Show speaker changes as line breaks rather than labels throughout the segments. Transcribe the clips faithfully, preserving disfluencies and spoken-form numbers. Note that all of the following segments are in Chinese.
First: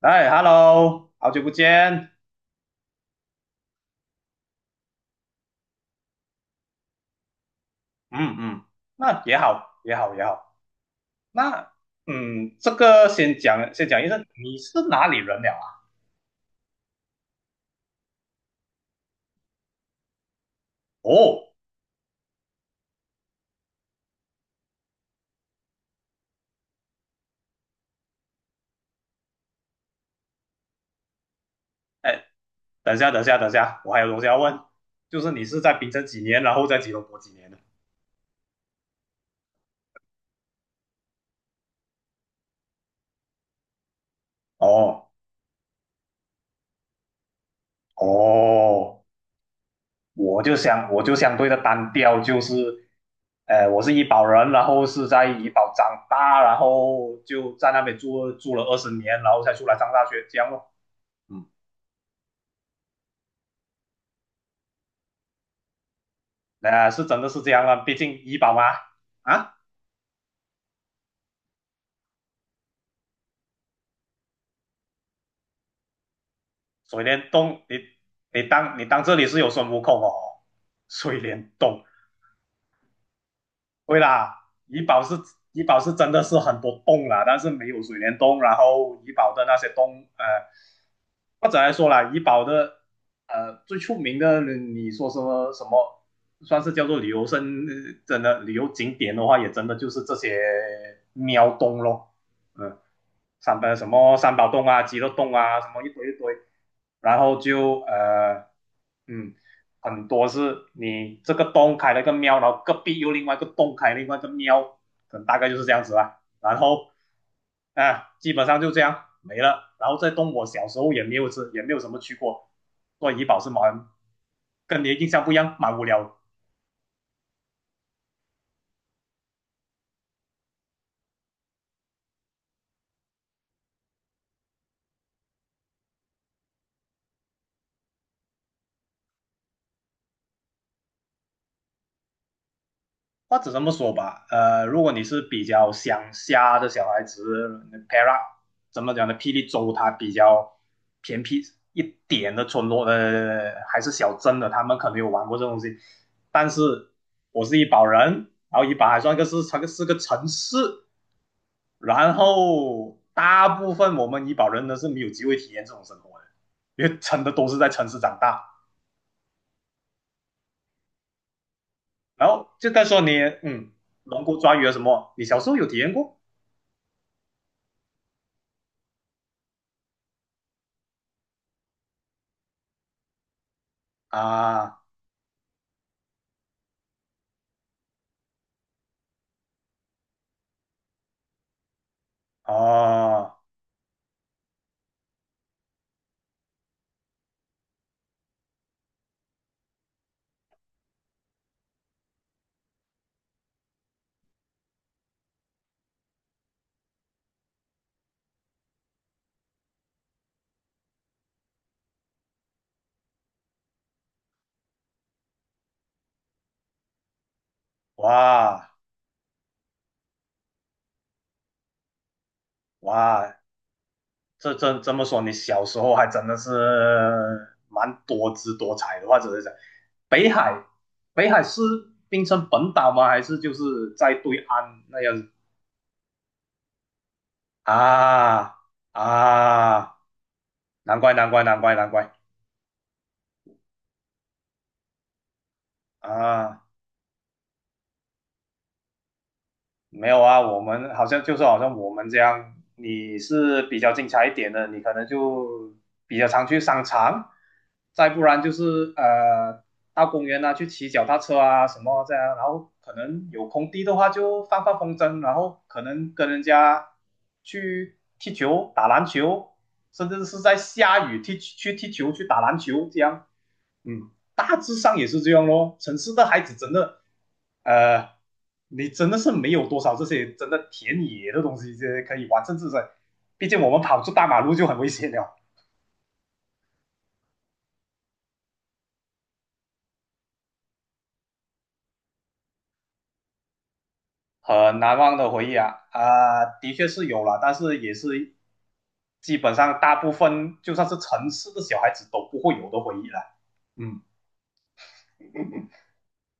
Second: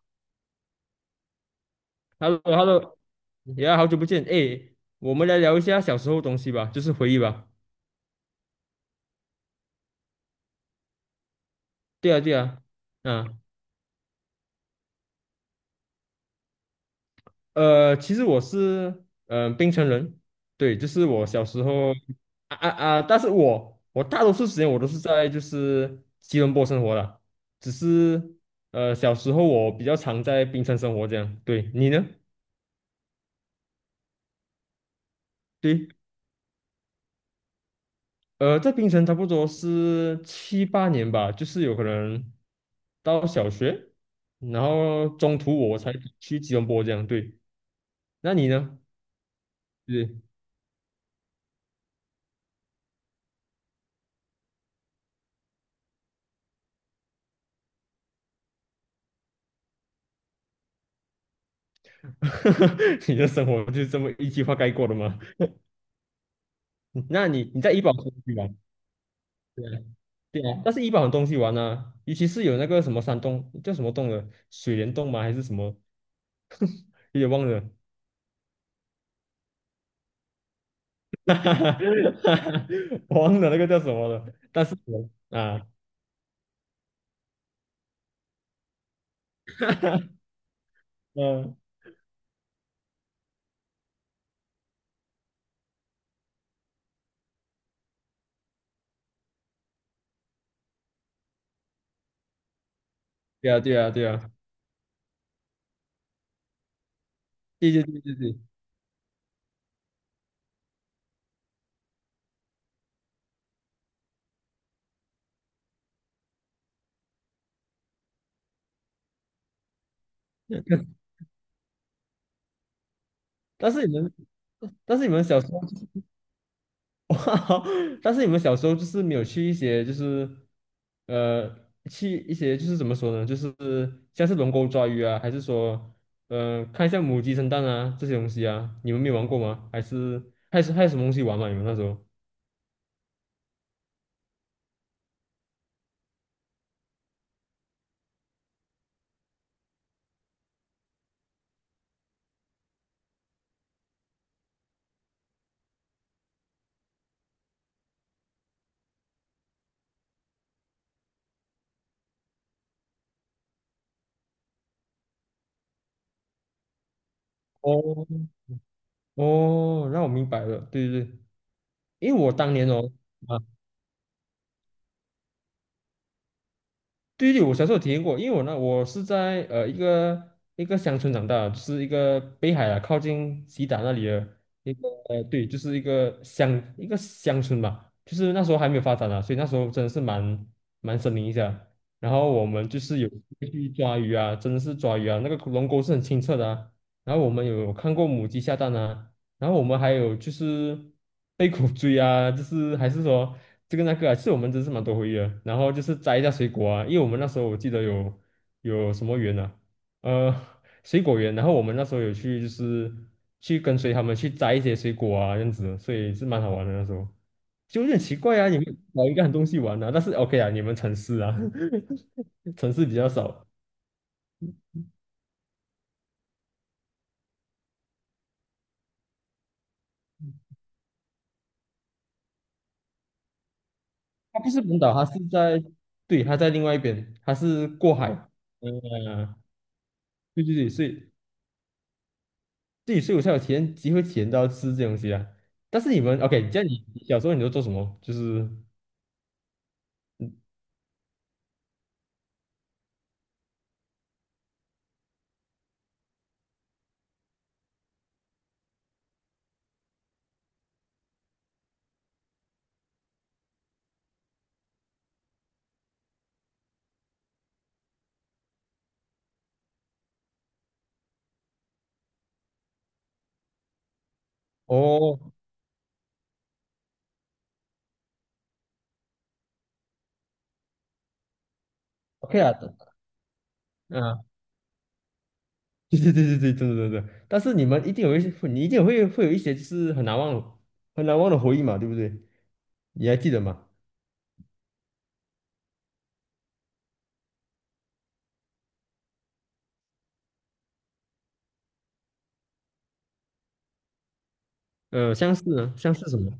哎，Hello，好久不见。
Hello,Hello,呀，好久不见，哎，我们来聊一下小时候的东西吧，就是回忆吧。
嗯嗯，那也好，也好，也好。那
对啊，对
嗯，
啊，
这个先
嗯，
讲，先讲一声，你是哪里人了啊？
呃，其实我是嗯、冰城人，对，就是我小
哦，
时候啊啊啊，但是我我大多数时间我都是在就是吉隆坡生活的，只是呃小时候我比较常在冰城生活这样。对，你呢？
哎，等一下，等一下，等一下，我还有东西要问，就是你是在
对，
槟城几年，然后在吉隆坡几年的？
呃，在槟城差不多是七八年吧，就是有可能到小学，然
哦
后中途我才去吉隆坡这样。对，那你呢？
哦，
是，
我就相我就相对的单调，就是呃，我是怡保人，然后是在怡保长大，然后就在那边住住了二十年，然后才出来上大学，这样咯。嗯。
你的生活就是这么一句话概括的吗？
呃，是 真
那
的是这
你你
样
在
啊，
怡保
毕
出
竟
去
医保
玩？
嘛。啊，
对啊，对啊，但是怡保很东西玩啊，尤其是有那个什么山洞叫什么洞的，水帘洞吗？还是什么？
水
有
帘
点忘
洞，
了。
你你当你当这里是有孙悟空哦？水
哈
帘
哈哈
洞。
我忘了那个叫什
对
么了。
啦，
但是
医保
我
是医
啊，
保是真的是很多洞啦，但是没有水帘洞。然后医保的那些洞，呃，或
嗯，
者来说啦，医保的呃最出名的，你说什么什么？算是叫做旅游生，呃真的旅游景点的话，也真的就是这些喵洞咯。嗯，
对
三
啊，
呃
对
什
啊，对
么
啊，
三宝洞啊、鸡肉洞啊，什么一堆一堆，然后
对
就
对对对对。
呃嗯，很多是你这个洞开了一个庙，然后隔壁又另外一个洞开另外一个庙，可能大概就是这样子啦。然后啊，基本上就这样没了。然后这洞我小时候也 没有吃，也没有什么去过，做怡保是
但
蛮
是你们，
跟你的
但是
印
你们
象不一
小时
样，
候，
蛮无聊的。
哇但是你们小时候就是没有去一些，就是呃，去一些就是怎么说呢，就是像是龙沟抓鱼啊，还是说，呃，看一下母鸡生蛋啊这些东西啊，你们没有玩过吗？还是还是还有什么东西玩吗？你们那时候？
或者这么说吧，呃，如果你是比较乡下的小孩子，Para 怎么讲呢？霹雳州它比较偏僻一点的村落呃，还是小镇的，他们可能有玩过这东西。但是我是怡保人，然后怡保还算个是它个是个城市，然后大部分我们怡保人呢是没有机会体验这种生活的，因为真的都是在城市
哦
长大。
哦，那我明白了，对对对，因为
然
我
后
当年
就再
哦。
说你，
啊。
嗯，龙骨抓鱼啊什么，你小时候有体验过
对对，我小时候有体验过，因为我呢，我是在呃一个一个乡村长大的就是一个北海啊，靠近西达那里的一
啊？
个呃，对，就是一个乡一个乡村吧，就是那时候还没有发展啊，所以那时候真的是蛮蛮森林一下。然后我们就是有
哦，
去抓鱼啊，真的是抓鱼啊，那个龙沟是很清澈的啊。然后我们有看过母鸡下蛋啊，然后我们还有就是 被狗追啊，就是还是说这个那个啊，其实我们真是蛮多回忆的。然后就是摘一下水果啊，因为我们那时候我记得有有什么园啊，呃，水果园。然后我们那时候有去就是去跟随他们去摘一些水果啊，这样子，所以是蛮好玩的那时候。就有点奇怪啊，你们
哇
找一个很东西玩啊，但是 OK 啊，你们城市啊，城市比较
哇，
少。
这这这么说，你小时候还真的是蛮多姿多彩的。或者是讲北海，北海是冰城本岛吗？还是就是在对
它不是
岸
本岛，
那
它
样
是
子？
在，对，它在另外一边，它是过海。
啊
嗯，
啊，
对对对，所
难
以
怪难怪难怪难怪。
自己以我才有体验机会体验到吃这东西啊。但是你们 OK，这
啊！
样你你小时候你都做什么？就是
没有啊，我们好像就是好像我们这样，你是比较精彩一点的，你可能就比较常去商场，再不然就是呃到公园啊去骑脚踏车啊什么这样，然后可能有空地的话就放放风筝，然后可能跟人家去踢球、打篮球，甚至是在下雨踢去踢球、去打篮球这样。嗯，大致上也是这
哦
样咯。城市的孩子真的，呃，你真的是没有多少这些真的田野的东西，这些可以
，OK
玩，
啊，
甚至在，毕竟我们跑出
嗯，
大马路就很危险了。
对对对对对，真的真的。真的但是你们一定有一些，你一定会会有一些就是很难忘的很难忘的回忆嘛，对不对？你还记得吗？
很难忘的回忆啊，啊、的确是有了，但是也是基本上大部分就算是城市的小孩子都不会有的回忆了。嗯。
呃，相似呢，相似什么？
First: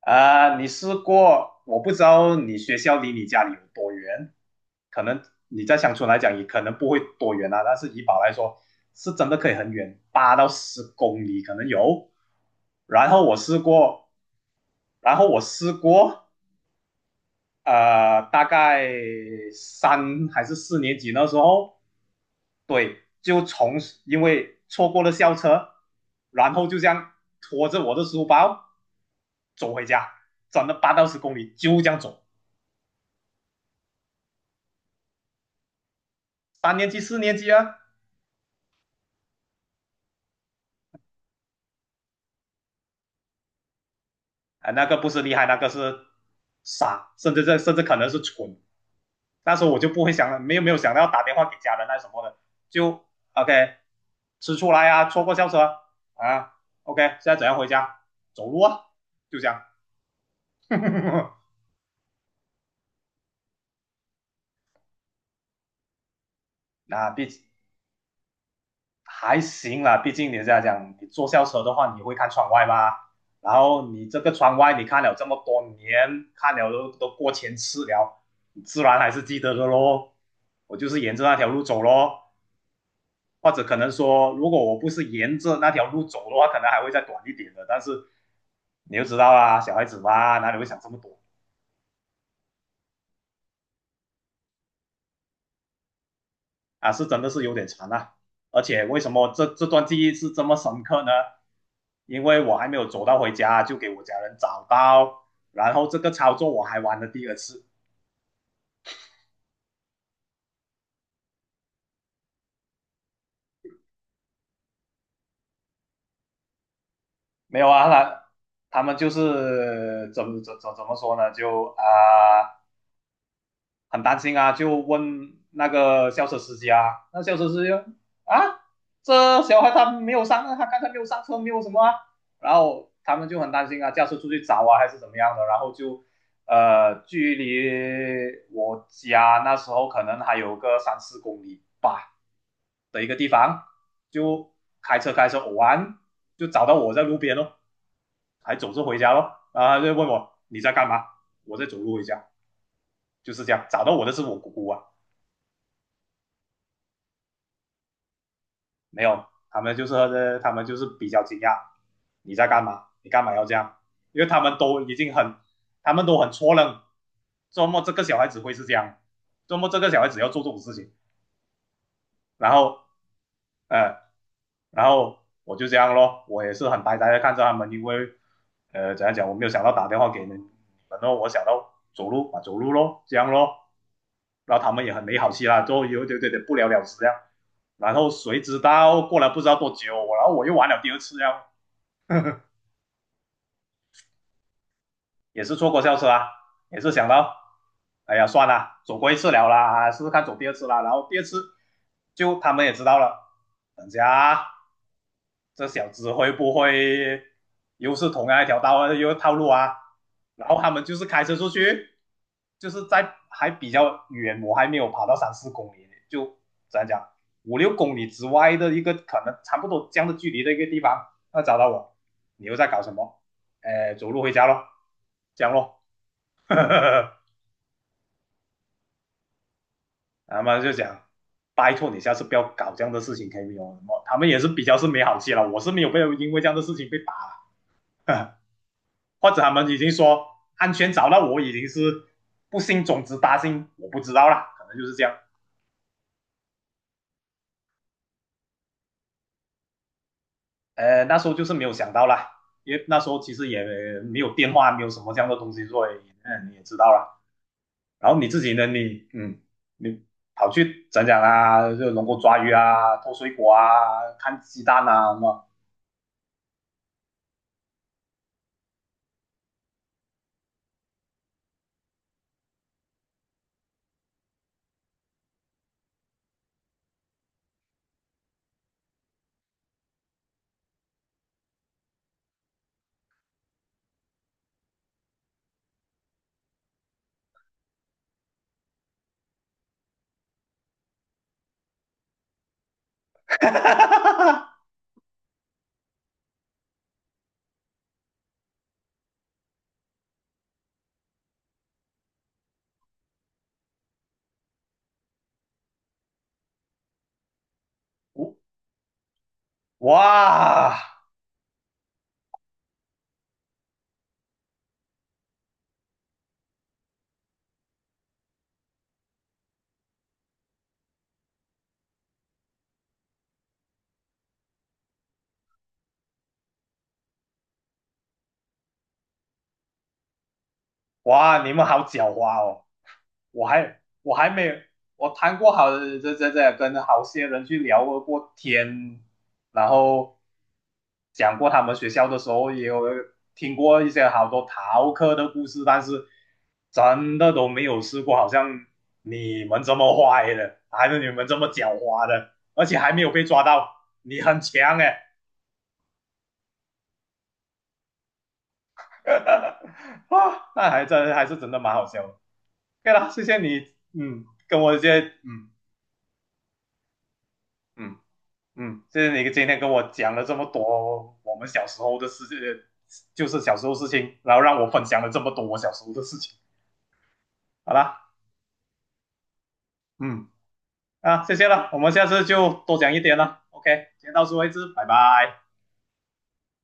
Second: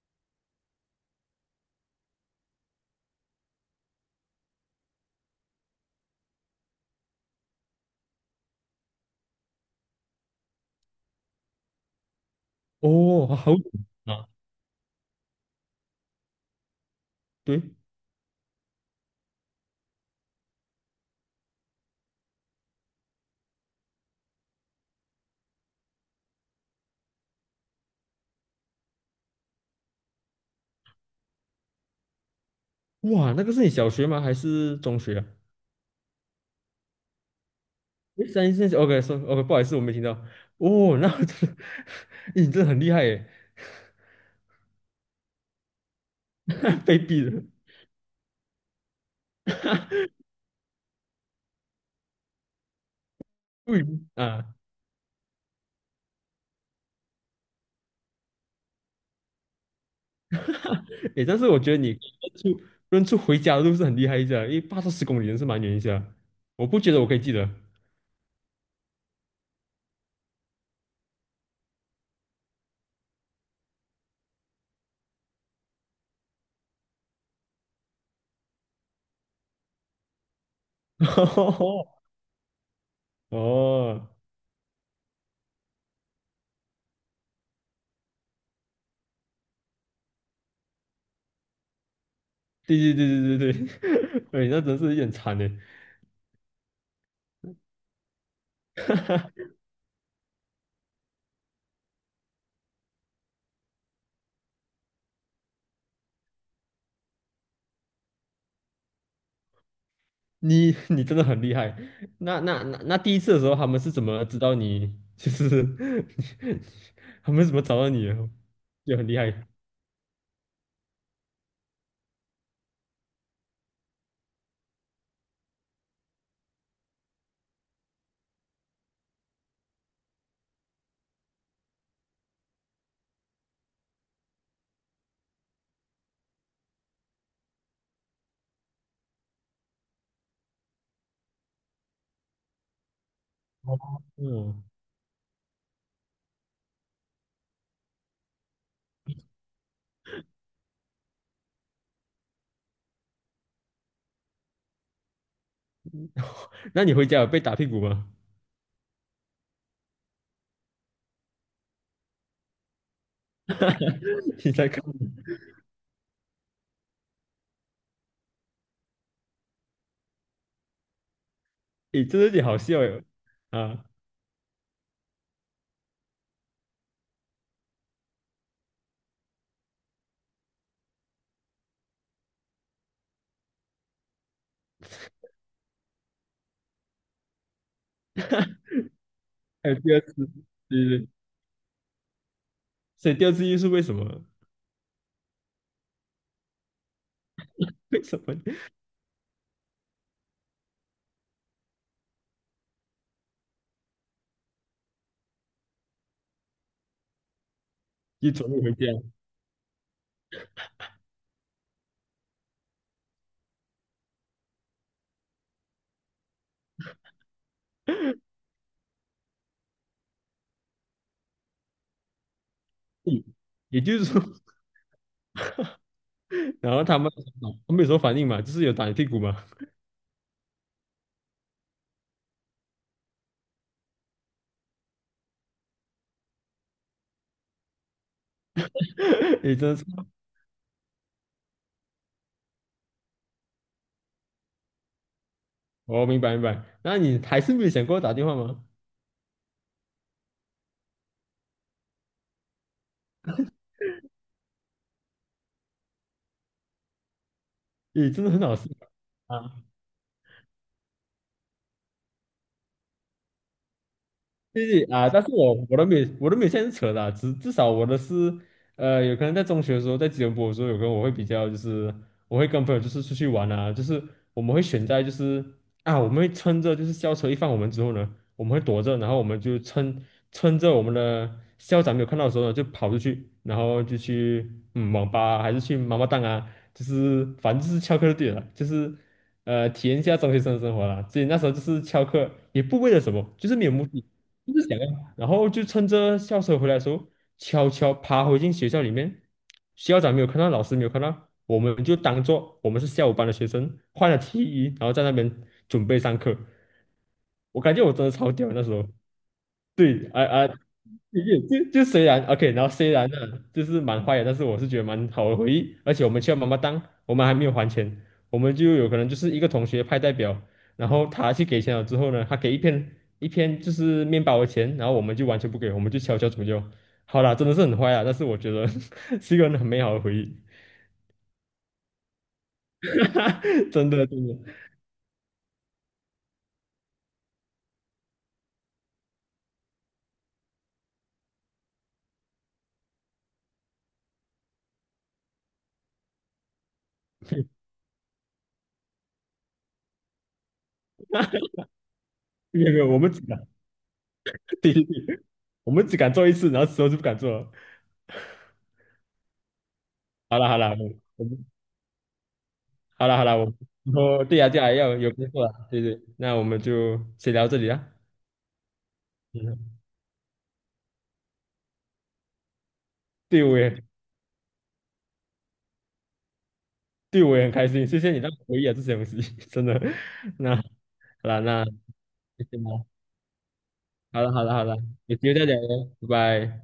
啊、呃你试过？我不知道你学校离你家里有多远，可能你在乡村来讲也可能不会多远啊，但是怡保来说是真的可以很远，八到十公里可能有。然后
哦，
我
好
试
久
过，
啊，
然后我试过，
对，
呃，大概三还是四年级那时候，对，就从因为错过了校车，然后就这样拖着我的书包走回家，转了八到十公里，就这样走。
哇，那个是你小学吗？还是中学啊？
三年级、四年级啊，
诶三一三四，OK，说 OK，不好意思，我没听到。哦，那我真的 诶你真的很厉害耶，
啊，那个不是厉害，那个是
被
傻，
逼
甚
的。
至这甚至可能是蠢。那时候我就不会想了，没有没有想到要打电话给家人那什么的，就 OK
对啊，
吃出来啊，错过校车啊，OK 现在怎样回家？走路啊，就这样。
诶，但是 我觉得你认出认出回家的路是很厉害一下，因为八到十公里真是蛮远一下，我不觉得我
那
可以
毕
记
竟
得。
还行啦，毕竟你这样讲，你坐校车的话，你会看窗外吧？然后你这个窗外，你看了这么多年，看了都都过千次了，你自然还是记得的咯，我就是沿着那条路走 咯。或者可能
哦，
说，如果我不是沿着那条路走的话，可能还会再短一点的。但是你就知道啊，小孩子嘛，哪里会想这么多
对对对对对对，哎，那真是有点惨呢。
啊？是真的是有点长啊。而且为什么这这段记忆是这么深刻呢？因为我还没有走到回家，就给我家人找到，然后这个操作我还玩了第二次。
你你真的很厉害。那那那那第一次的时候，他们是怎么知道你？就是 他们是怎
没
么
有
找
啊，
到你的？
他他们
就很
就
厉害。
是怎么怎怎怎么说呢？就啊、呃很担心啊，就问那个校车司机啊，那校车司机啊，这小孩他没有上，他刚才没有上车，没有什么啊，然后他们就很担心啊，驾车出去找啊还是怎么样的，然后就呃，距离我家那时候可能还有个三四公里吧的一个地方，
哦，
就
嗯
开车开车偶然就找到我在路边咯，还走着回家咯，然后他就问我你在干嘛，我在走路回家，就是这样，找到我的是我姑姑啊。
那你回家有被打屁股吗？
没有，他们就是呃他们就是比较惊讶，你在干嘛？你干嘛要这样？因为他
你
们
在
都
看，
已经很，他们都很错愣，周末这个小孩子会是这样，周末这个小孩子要做这种事情。
诶，真的有点
然
好
后，
笑哟。啊，
呃，然后我就这样咯，我也是很呆呆的看着他们，因为，呃，怎样讲，我没有想到打电话给你们，然后我想到走路啊走路咯，这样咯。然后他们也很没好气啦，就有点点点不了了之这样。然后谁知道过了不知道多
还有第
久，
二
然
次，
后我又玩了
对
第二
对
次呀，
所以第二次就是为什么？
也是错过校车啊，也是想到，
为
哎
什
呀
么
算了，走过一次了啦，试试看走第二次啦。然后第二次就他们也知道了，等下这小子会不会又是同
一
样一
走
条
路回
道
家？
啊，又套路啊？然后他们就是开车出去，就是在还比较远，我还没有跑到三四公里，就怎样讲五六公里之外的一个可能差不多这样的距离的一个地方，他找到我，你又在搞什么？
嗯，也
哎，
就是
走
说，
路回家咯，这样咯。
然后他们 他们有什么反应嘛，就是有打你屁股嘛。
他们就讲，拜托你下次不要搞这样的事情，可以用什么？他们也是比较是没好气了，我是没有被因为这样的事情被打。或者 他
你
们
真的
已
是，
经说安全找到我已经是不幸种子大幸，我不知道啦，可能就是这样。
哦，明白明白。那你还是没有想过打电话吗？
呃，那时候就是没有想到啦，因为那时候其实也没有电话，没有什么这样的东西，所以嗯你也知道啦。
你
然后
真
你
的很
自己
好笑
呢，你嗯
啊。
你跑去讲讲啊，就能够抓鱼啊，偷水果啊，看鸡
谢谢
蛋
啊，
啊什
但是
么。
我我都没有我都没有现在是扯的只至至少我的是，呃，有可能在中学的时候，在吉隆坡的时候，有可能我会比较就是，我会跟朋友就是出去玩啊，就是我们会选在就是啊，我们会趁着就是校车一放我们之后呢，我们会躲着，然后我们就趁趁着我们的校长没有看到的时候呢，就跑出去，然后就去嗯网吧啊还是去妈妈档啊，就是反正就是翘课就对了，就是。呃，体验一下中学生的生活啦。所以那时候就是翘课，也不为了什 么，就
哈
是没有
哈
目的。就
哈
是想要，然后就趁着校车回来的时候，悄悄爬回进学校里面。校长没有看到，老师没有看到，我们就当做我们是下午班的学生，换了 T 衣，然后在那边准备上课。我感觉我真的超屌那时候。对，啊啊，
哇！
也就就虽然 OK，然后虽然呢，就是蛮坏的，但是我是觉得蛮好的回忆。而且我们去了妈妈当我们还没有还钱，我们就有可能就是一个同学派代表，然后他去给钱了之后呢，他给一片一片就是面包的钱，然后我们就完全不给，我们就悄悄怎么就好啦，真的是很坏啊，但是我觉得 是一个很美好的回忆，
哇，你们好狡猾哦！我 还
真的
我
真
还
的。
没有，我谈过好这这这跟好些人去聊过天，然后讲过他们学校的时候，也有听过一些好多逃课的故事，但是真的都没有试过，好像你们这么坏的，还是你们这么狡猾的，
没
而
有
且
没有，
还
我
没有
们只
被
敢，
抓到，你很
对
强
对
哎！
对，我们只敢做一次，然后之后就不敢做了。
啊，
好了好
那
了，
还真
我
还是
们
真的蛮好笑的。对以
好
了，
了
谢
好了，
谢
我
你，
以后
嗯，
对呀
跟
对呀，
我这
要
些，
有工作
嗯
了，对对，那我们就先聊这里啦。
嗯嗯，谢谢你今天跟
嗯，
我讲了这么多我们小时候的事情，就是
对
小
我
时候
也
事情，然后让我分享了这么多我小时候的事情。
对我也很开
好
心，谢
啦，
谢你让我回忆了这些东西，真的。
嗯
那好
啊，谢
了，
谢
那
了，我们下次
谢
就
谢
多
啦，
讲一点了。OK，今天
好
到
了
此
好
为
了好
止，
了，
拜
有机会
拜。
再聊咯拜拜。